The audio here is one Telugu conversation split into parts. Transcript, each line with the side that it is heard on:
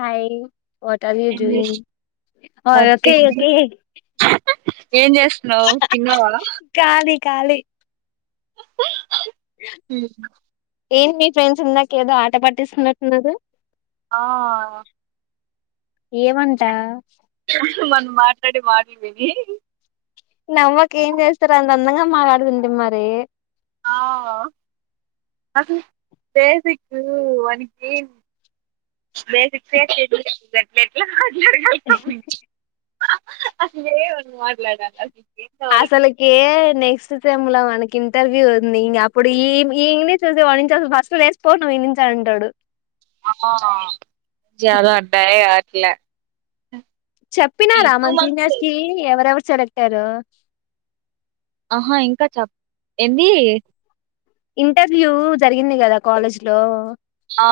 left: హాయి వాట్ అరె యూ
right: ఏం చేస్
left: డూయింగ్
right: నథింగ్ ఏం చేస్తునావ్ తిన్నావా
left: కాలి
right: మ్
left: ఏంటి మీ ఫ్రెండ్స్ ఇందాకేదో ఆట పాటిస్తున్నట్న్నారు
right: ఆ
left: ఏమంట
right: వాళ్లు మాట్లాడే మాట్లు విన్నీ
left: నవ్వక ఏం చేస్తారు. అంత అందంగా మాట్లాడుతుంటే మరి.
right: ఆ అసల్ బేసిక్కు వనికిన్ బేసిక్స్ యే తెలీదు గట్ల ఎట్ల [unintelligible] అసలే ఎమని మాట్లాడాలి ఏందో వాళ్ళకి
left: అసలుకే నెక్స్ట్ సేమ్ముల వానిక్ ఇంటర్వ్యూ ఉంది ఇంగ అప్పుడు ఇమ్ ఇమ్ [unintelligible] ఫస్ట్ లేస్పో నువ్ ఇన్నుంచి అంటడు
right: ఆ యాదో అట్టయే అట్లా ఈ
left: చెప్పినారా
right: టూ
left: మన
right: మంత్స్
left: సినియర్స్ కి ఎవరివరు సెలెక్ట్ యరో
right: ఆహా ఇంకా చెప్ ఏంది
left: ఇంటర్వ్యూ జరిగింది గదా కాలేజ్ లో
right: ఆ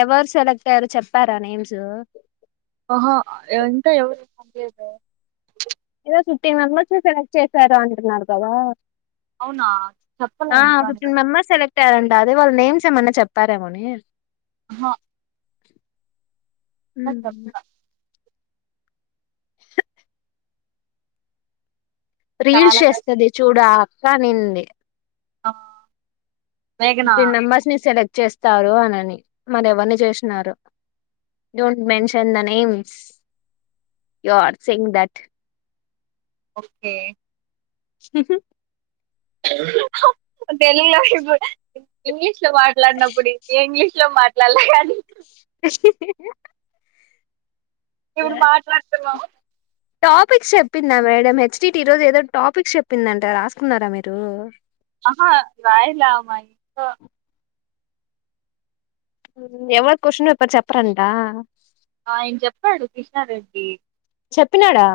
left: ఎవరు సెలెక్ట్ అయ్యారు చెప్పారా నేమ్స్
right: ఆహా ఎంత ఎవ్ చెప్పలేదు
left: ఏదో ఫిఫ్టీన్ మెంబర్స్ ని సెలెక్ట్ చేశారు అంటున్నారు కదా
right: అవునా చెప్పలా
left: ఆ
right: ఇంకా
left: ఫిఫ్టీన్
right: నేను.
left: మెంబెర్స్ సెలెక్ ట్టారంట అదే వాళ్ నేమ్స్ ఏమన్నా చెప్పారేమో అని
right: హా
left: హు మ్ రీల్స్
right: చాలా
left: చేస్తది చూడ్ అ అక్క అనింది
right: అ
left: ఫిఫ్టీన్ మెంబర్స్ ని సెలెక్ట్ చేస్తారు. అనని మరి ఎవరిని చేష్ణరో don't mention the names you are saying that
right: okay
left: హు హు
right: తెలీలా ఇప్ ఇంగ్లీష్ లో మాట్లాడినప్పుడు ఏ ఇంగ్లీష్ లో మాట్లాడలే గాని ఇప్పుడు మాట్లాడుతున్నాం
left: టాపిక్స్ చెప్పిందా మేడం హెచ్ చిట్ ఈ రోజు ఏదో టాపిక్స్ చెప్పిందంట రాసుకున్నారా మీరు.
right: ఆహా రాయలామాయింట్లో
left: ఎవర్ కొశన్ వేపర్ చెప్పరంటా
right: ఆయన్ చెప్పాడు కృష్ణారెడ్డి
left: చెప్పినాడా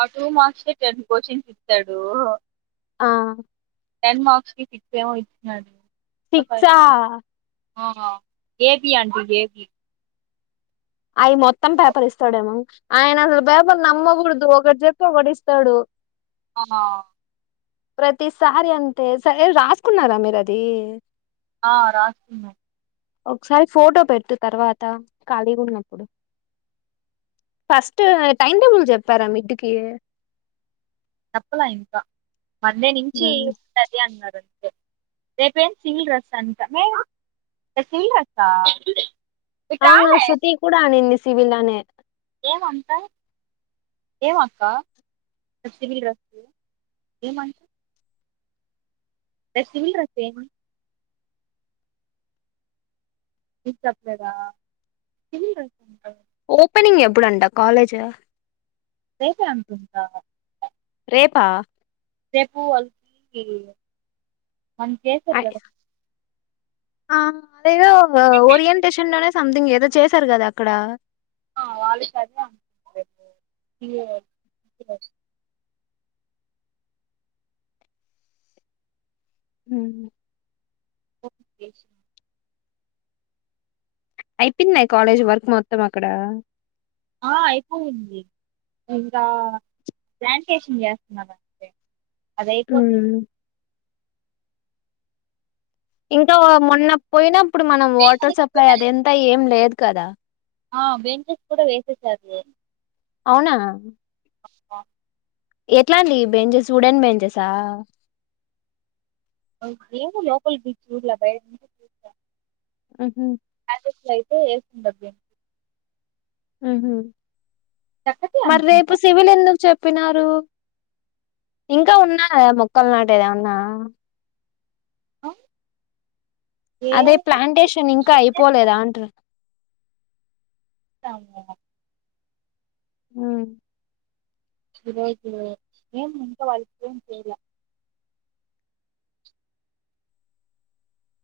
right: ఆ టూ మార్క్స్ కె టెన్ కొశన్స్ ఇత్తాడు
left: ఆ
right: టెన్ మార్క్స్ కి పిక్స్ ఏమో ఇచ్చాడు.
left: సిక్సా హ
right: ఆహ A B and A B
left: అవి మొత్తం పేపర్ ఇస్తాడేమో ఆయన అసలు పేపర్ నమ్మగూడదు. ఒకటి చెప్పి ఒకటి ఇస్తాడు.
right: అహ
left: ప్రతిసారి అంతే సరే రాసుకున్నారా మీరు అది.
right: ఆ రాస్ కున్నం
left: ఒకసారి ఫోటో పెట్టు తర్వాత ఖాళీ గున్నప్పుడు ఫస్ట్ టైమ్ టేబుల్ చెప్పారా మిడ్ కి
right: తప్పలా ఇంకా మందే నించి
left: ఉమ్.
right: ఉంటది అన్నారు. రేపేమ్ సివిల్ డ్రెస్ అంట ఆ సివిల్ డ్రెస్సా?
left: అవును శృతి కూడా అనింది సివిల్ అనే
right: ఎమ్ అంట ఏమో అక్క సివిల్ డ్రెస్సు ఏమం ఎ సింగిల్ డ్రెస్ ఏమో మీకు చెప్పలేదా
left: ఓపెనింగ్ ఎప్పుడంట కాలేజ్
right: రేపే అనుకుంటా
left: రేపా
right: రేపు వాళ్ళుకి మనకి చేశార్ గదా.
left: ఆమ్ దేదో ఓరియంటేషన్లనే సమ్థింగ్ ఏదో చేసార్ గదా అక్కడా?
right: ఆ వాళ్ళుకదే [inaudible]
left: ఉహ్
right: ఓకే
left: ఐపోయిందా ఇ కాలేజ్ వర్క్ మొత్తం అక్కడా?
right: ఆ ఐపోయింది ఇంగా. ప్లాంటేషన్ జేస్త్నారంటె అదైపోతే
left: ఉమ్ ఇంకో మొన్న పోయినప్పుడ్ మనం వాటర్ సప్లై అదేంతా ఎం లేద్ కదా.
right: అ బెంచెస్ కుడ వేసేసార్ వే
left: ఔనా
right: [inaudible]
left: ఎట్లాంటియి బెంజెస్ ఉడెన్ బెంచెసా?
right: ఏమో లోపల్కీ బీచ్ చూడ్లా బైట్నుంచి చూసా.
left: ఆ హా
right: గిట్ల ఐతే ఏస్తుండ్డొచ్
left: ఉహ్ మర్రేపూ
right: అనుకుంటా
left: సివిల్ ఎందుక్చెప్ ప్పినారు ఇంకా ఉన్నాయా మొక్కల్నాటేదెమన్నా?
right: నో
left: అదే ప్లాంటేషన్ ఇంకైపోలేదా అంటున్నా?
right: సాము
left: ఉ
right: [unintelligible] ఏం ఇంత వరక్ ఏం చైయ్లా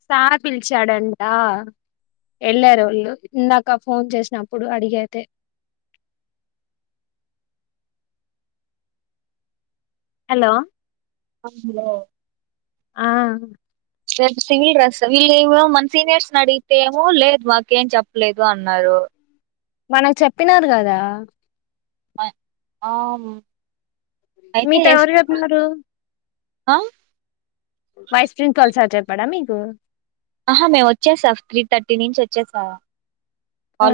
left: సార్ పిల్చాడంటా ఎళ్ళారోళ్ళు ఇందాక ఫోన్ జేస్నప్పుడు అడిగైతే హలో
right: అందులో
left: ఆ
right: సింగిల్ డ్రెస్ వీళ్ళివో ఏమో మన సినియర్స్ నడిగితేమో లేద్ మకేం చెప్ప్లేదు అన్నారు.
left: మనగ్ చెప్పినార్ గదా.
right: మాయ ఆమ్
left: మీతో ఎవ్రు ఎప్పినరూ?
right: అ
left: వైస్ ప్రిన్ కల్సార్ చెప్పాడా మీకు?
right: ఆహా మేమొచ్చేసా త్రీ థర్టీ నించి ఒచ్చేసా
left: ఆ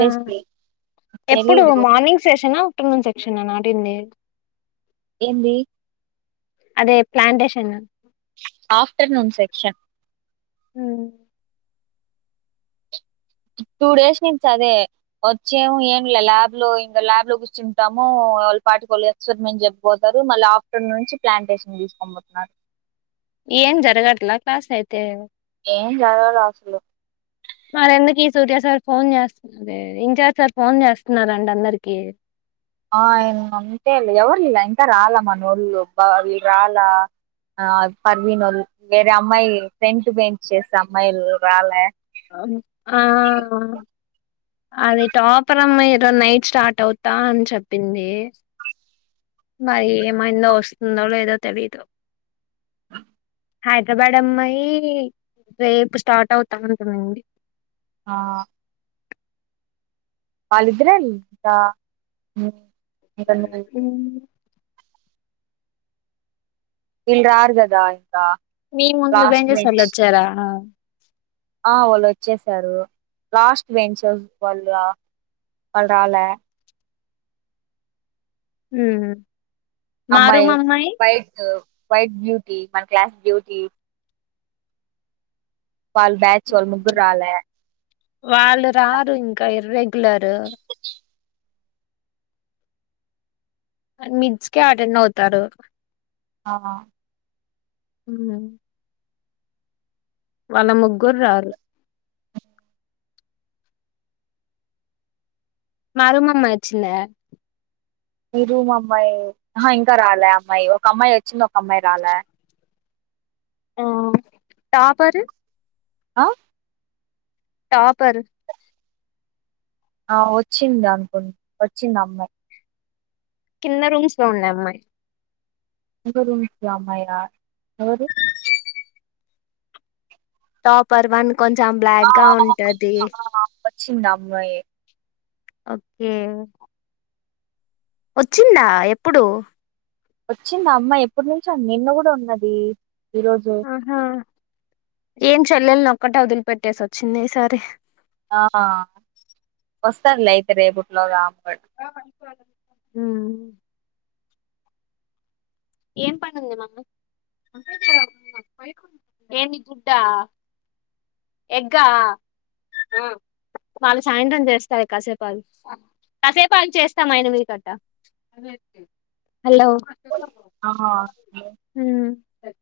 left: ఎప్పుడు
right: తెలీదు
left: మార్నింగ్ సెషన? టూ ఇంసెక్షన్ నా నాటింది
right: ఎందీ
left: అదే ప్లాండేషను
right: ఆఫ్టర్నూన్ సెక్షన్
left: మ్
right: టూ డేస్ నించదే ఒచ్చేమో ఏం లా లాబ్ లో ఇంగా లాబ్లో గుచ్చుంటాము. ఓల్ పాటి కొల్ ఎక్స్పెరిమెంట్ జెప్పోతారు. మల్లాఫ్టర్నూన్ నుంచి ప్లాంటేషన్ దీస్కోన్ఫోత్నారు.
left: ఏం జరగట్ల క్లాసైతే
right: ఏం జారగలా అసలు
left: మరెందుకు ఈ సూర్య సార్ ఫోన్ జేస్త్ దా ఇన్ఛార్ సార్ ఫోన్ చేస్తన్నారంట అందరికీ
right: ఆ ఇంగ అంతేలే ఎవర్లా ఇంకా రాల మనోళ్ళు బా వి రాల ఆ పర్వీనోళ్ వేరే అమ్మాయి ఫ్రెంట్ బెంచేసే చేసే అమ్మాయిలు రాలే.
left: ఆ ట నైట్ స్టార్ట్ అవుతా అని చెప్పింది. మరి ఏమైందో వస్తుందో లేదో తెలియదు హైదరాబాడ్ అమ్మాయి రేపు స్టార్ట్ అవుతా అనింది
right: ఆ వాళ్ళిద్రే గా
left: ఉ
right: ఇళ్ రారు గదా
left: మీ ముందు బెంచేసొళ్ళు వచ్చారా
right: ఆ వాళ్ళు వచ్చేసారు లాస్ట్ బెంచర్స్ వాళ్ళు వాల్ రాలే
left: మ్మ్
right: అమ్మాయి వైట్ వైట్ బ్యూటీ మన క్లాస్ బ్యూటీ వాళ్ళ బ్యాచ్ వాళ్ళు ముగ్గురు రాలే
left: వాళ్ళు రారు ఇంక ఇర్రెగ్యులరు మిడ్స్ కే అటెండ్ అవుతారు
right: ఆ
left: హుమ్ వాళ్ళ ముగ్గురు రారు మా రూమ్ అమ్మాయి వచ్చిందా
right: మీరూమ్ అమ్మాయి ఆహా ఇంకా రాలే అమ్మాయి ఒక అమ్మాయి వచ్చింది ఒక అమ్మాయి రాలే
left: ఆ టాపరు
right: ఆ
left: టాపర్
right: ఆ వచ్చింది అనుకుం వచ్చింది అమ్మాయి
left: కింద రూమ్స్ లో ఉంది అమ్మయ్
right: కింద రూమ్స్ లో అమ్మయా ఎవరు
left: టాపర్ వన్ కొంచెం బ్లాక్ గా ఉంటది
right: చిన్నమ్మయి
left: ఓకే వచ్చిందా ఎప్పుడు
right: వచ్చింది అమ్మాయి ఎప్పుటి నుంచో నిన్న కూడా ఉన్నది ఈ రోజు
left: ఆహా ఏం చెల్లెల్ని ఒక్కటే వదిలిపెట్టేసి వచ్చింది ఈసారి
right: ఆ వస్తాదిలే అయితే రేపుట్లోగా
left: మ్ ఏం పనుంది మా ఏంటి గుడ్డా ఎగ్గా హ్మ్ వాళ్ళు సాయంత్రం చేస్తారు కసేపాగు కసేపాగు చేస్తాం ఆయన మీ కట్టా హలో
right: ఆ
left: సర్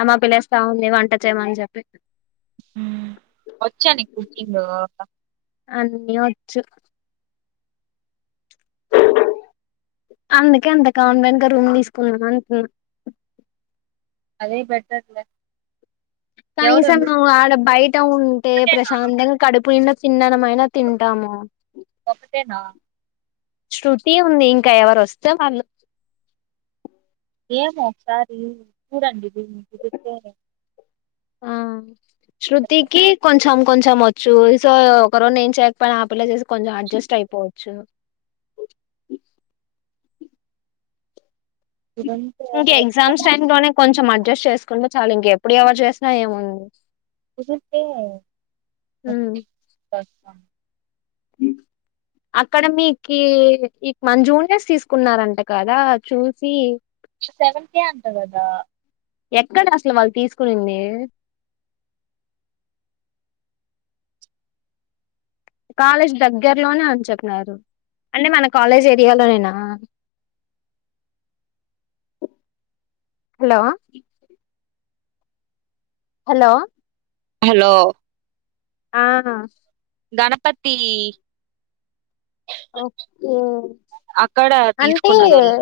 left: అమ్మ పిల్లస్తా ఉంది వంట చేయమని చెప్పి
right: హ్మ్ వచ్చా నిక్ కుకింగ్
left: అన్ని వచ్చు అందుకే అంత కాన్ఫిడెంట్ గా రూమ్ తీసుకునున్న అంటున్నా
right: అదే బెటర్లే
left: కనీసం నువ్ ఆడ బయట ఉంటే
right: ఒక్కటేనా
left: ప్రశాంతంగా కడుపు నిండ తిన్నానమ అయినా తింటాము
right: ఒక్కటేనా
left: శృతి ఉంది ఇంకా ఎవరు వస్తే వాళ్ళు
right: ఏమో ఒకసారి చూడండి
left: ఆ శృతికి కొం కొంచెం కొంచెం ఒచ్చు సో ఒక రోన్ నేను చేయకపోయినా ఆపిల్లా చేసి కొంచెం అడ్జస్ట్ అయిపోవచ్చు
right: ఇదంతా
left: ఇంక ఇ ఎక్జామ్స్ టైమ్ లోనే కొంచెం అడ్ అడ్జస్ట్ చేసుకుంట చాలు ఇంకా ఎప్పుడు ఎవరు చేసినా ఏముంది
right: కుదిరితే
left: హ్మ్ అక్కడ మీకి మన జూనియర్స్ తీసుకున్నారంట కదా చూసి
right: సెవెన్ కే అంట కదా
left: ఎక్కడ అసలు వాళ్ళు తీసుకునింది కాలేజ్ దగ్గరలోనే అని చెప్పిన్నారు అంటే మన కాలేజ్ ఏరియాలోనేనా హలో హలో
right: హలో
left: ఆ
right: గణపతి
left: ఓకే
right: అక్కడ
left: అంటే
right: తీసుకున్నదోళ్ళు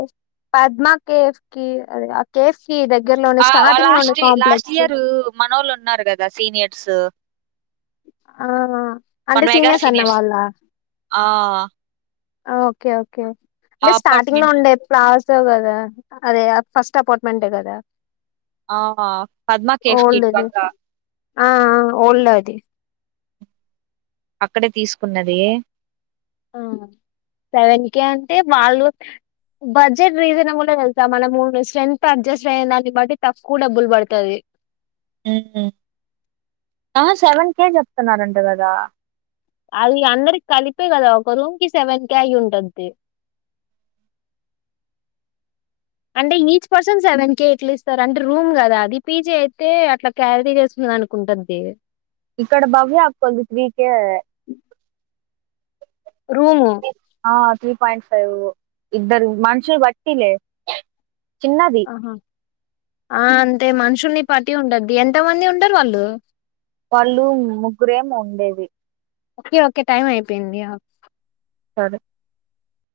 left: పద్మా కేఫ్ కి అదికాద్ కేఫ్ కి దగ్గరలోనే స్టార్టింగ్ లోనే కాంప్లెక్స్
right: మనోలు ఉన్నారు కదా సీనియర్స్
left: ఆ
right: మన
left: అంటే
right: మెగా
left: అన్న
right: సీనియర్స్
left: వాళ్ళ
right: ఆ
left: ఆ ఓకే ఓకే
right: ఆ
left: అంటే స్టార్టింగ్ లో
right: అపార్ట్మెంట్
left: ఉండే ప్లాస్ ఒస్తావ్ కదా అదే ఫస్ట్ అపార్ట్మెంటే కదా
right: ఆ పద్మా కేఫ్ కి ఇటుపక్క
left: అ ఆ ఓళ్లాది
right: అక్కడే తీసుకున్నది
left: ఆ సెవెన్ కె అంటే వాళ్ళు బడ్జెట్ రీజనబుల్ వెళ్తా మనము స్ట్రెంత్ అడ్జస్ట్ అయ్యన దాన్ని బట్టి తక్కువ డబ్బులు పడుతది
right: మ్ ఆ సెవెన్ కే చెప్తున్నారంట కదా
left: అవి అందరికి కలిపే కదా ఒక రూమ్ కి సెవెన్ కె అయ్యి ఉంటది అంటే ఈచ్ పర్సన్ సెవెన్ కే ఎట్ల ఇస్తారు అంటే రూమ్ కదా అది పీజే అయితే అట్లా క్యాలరీ చేస్ అని అనుకుంటద్ది
right: ఇక్కడ భవ్య అక్కొల్లది త్రీకే
left: రూము
right: ఆ త్రీ పాయింట్ ఫైవ్ ఇద్దరు మనుషుల్ బట్టిలే చిన్నది
left: ఆహా! ఆ అంతే మనుషుల్ని పట్టి ఉంటది ఎంత మంది ఉండరు వాళ్ళు
right: వాళ్ళు ముగ్గురేమో ఉండేది
left: ఓకే ఓకే టైం అయిపోయింది యా
right: సరే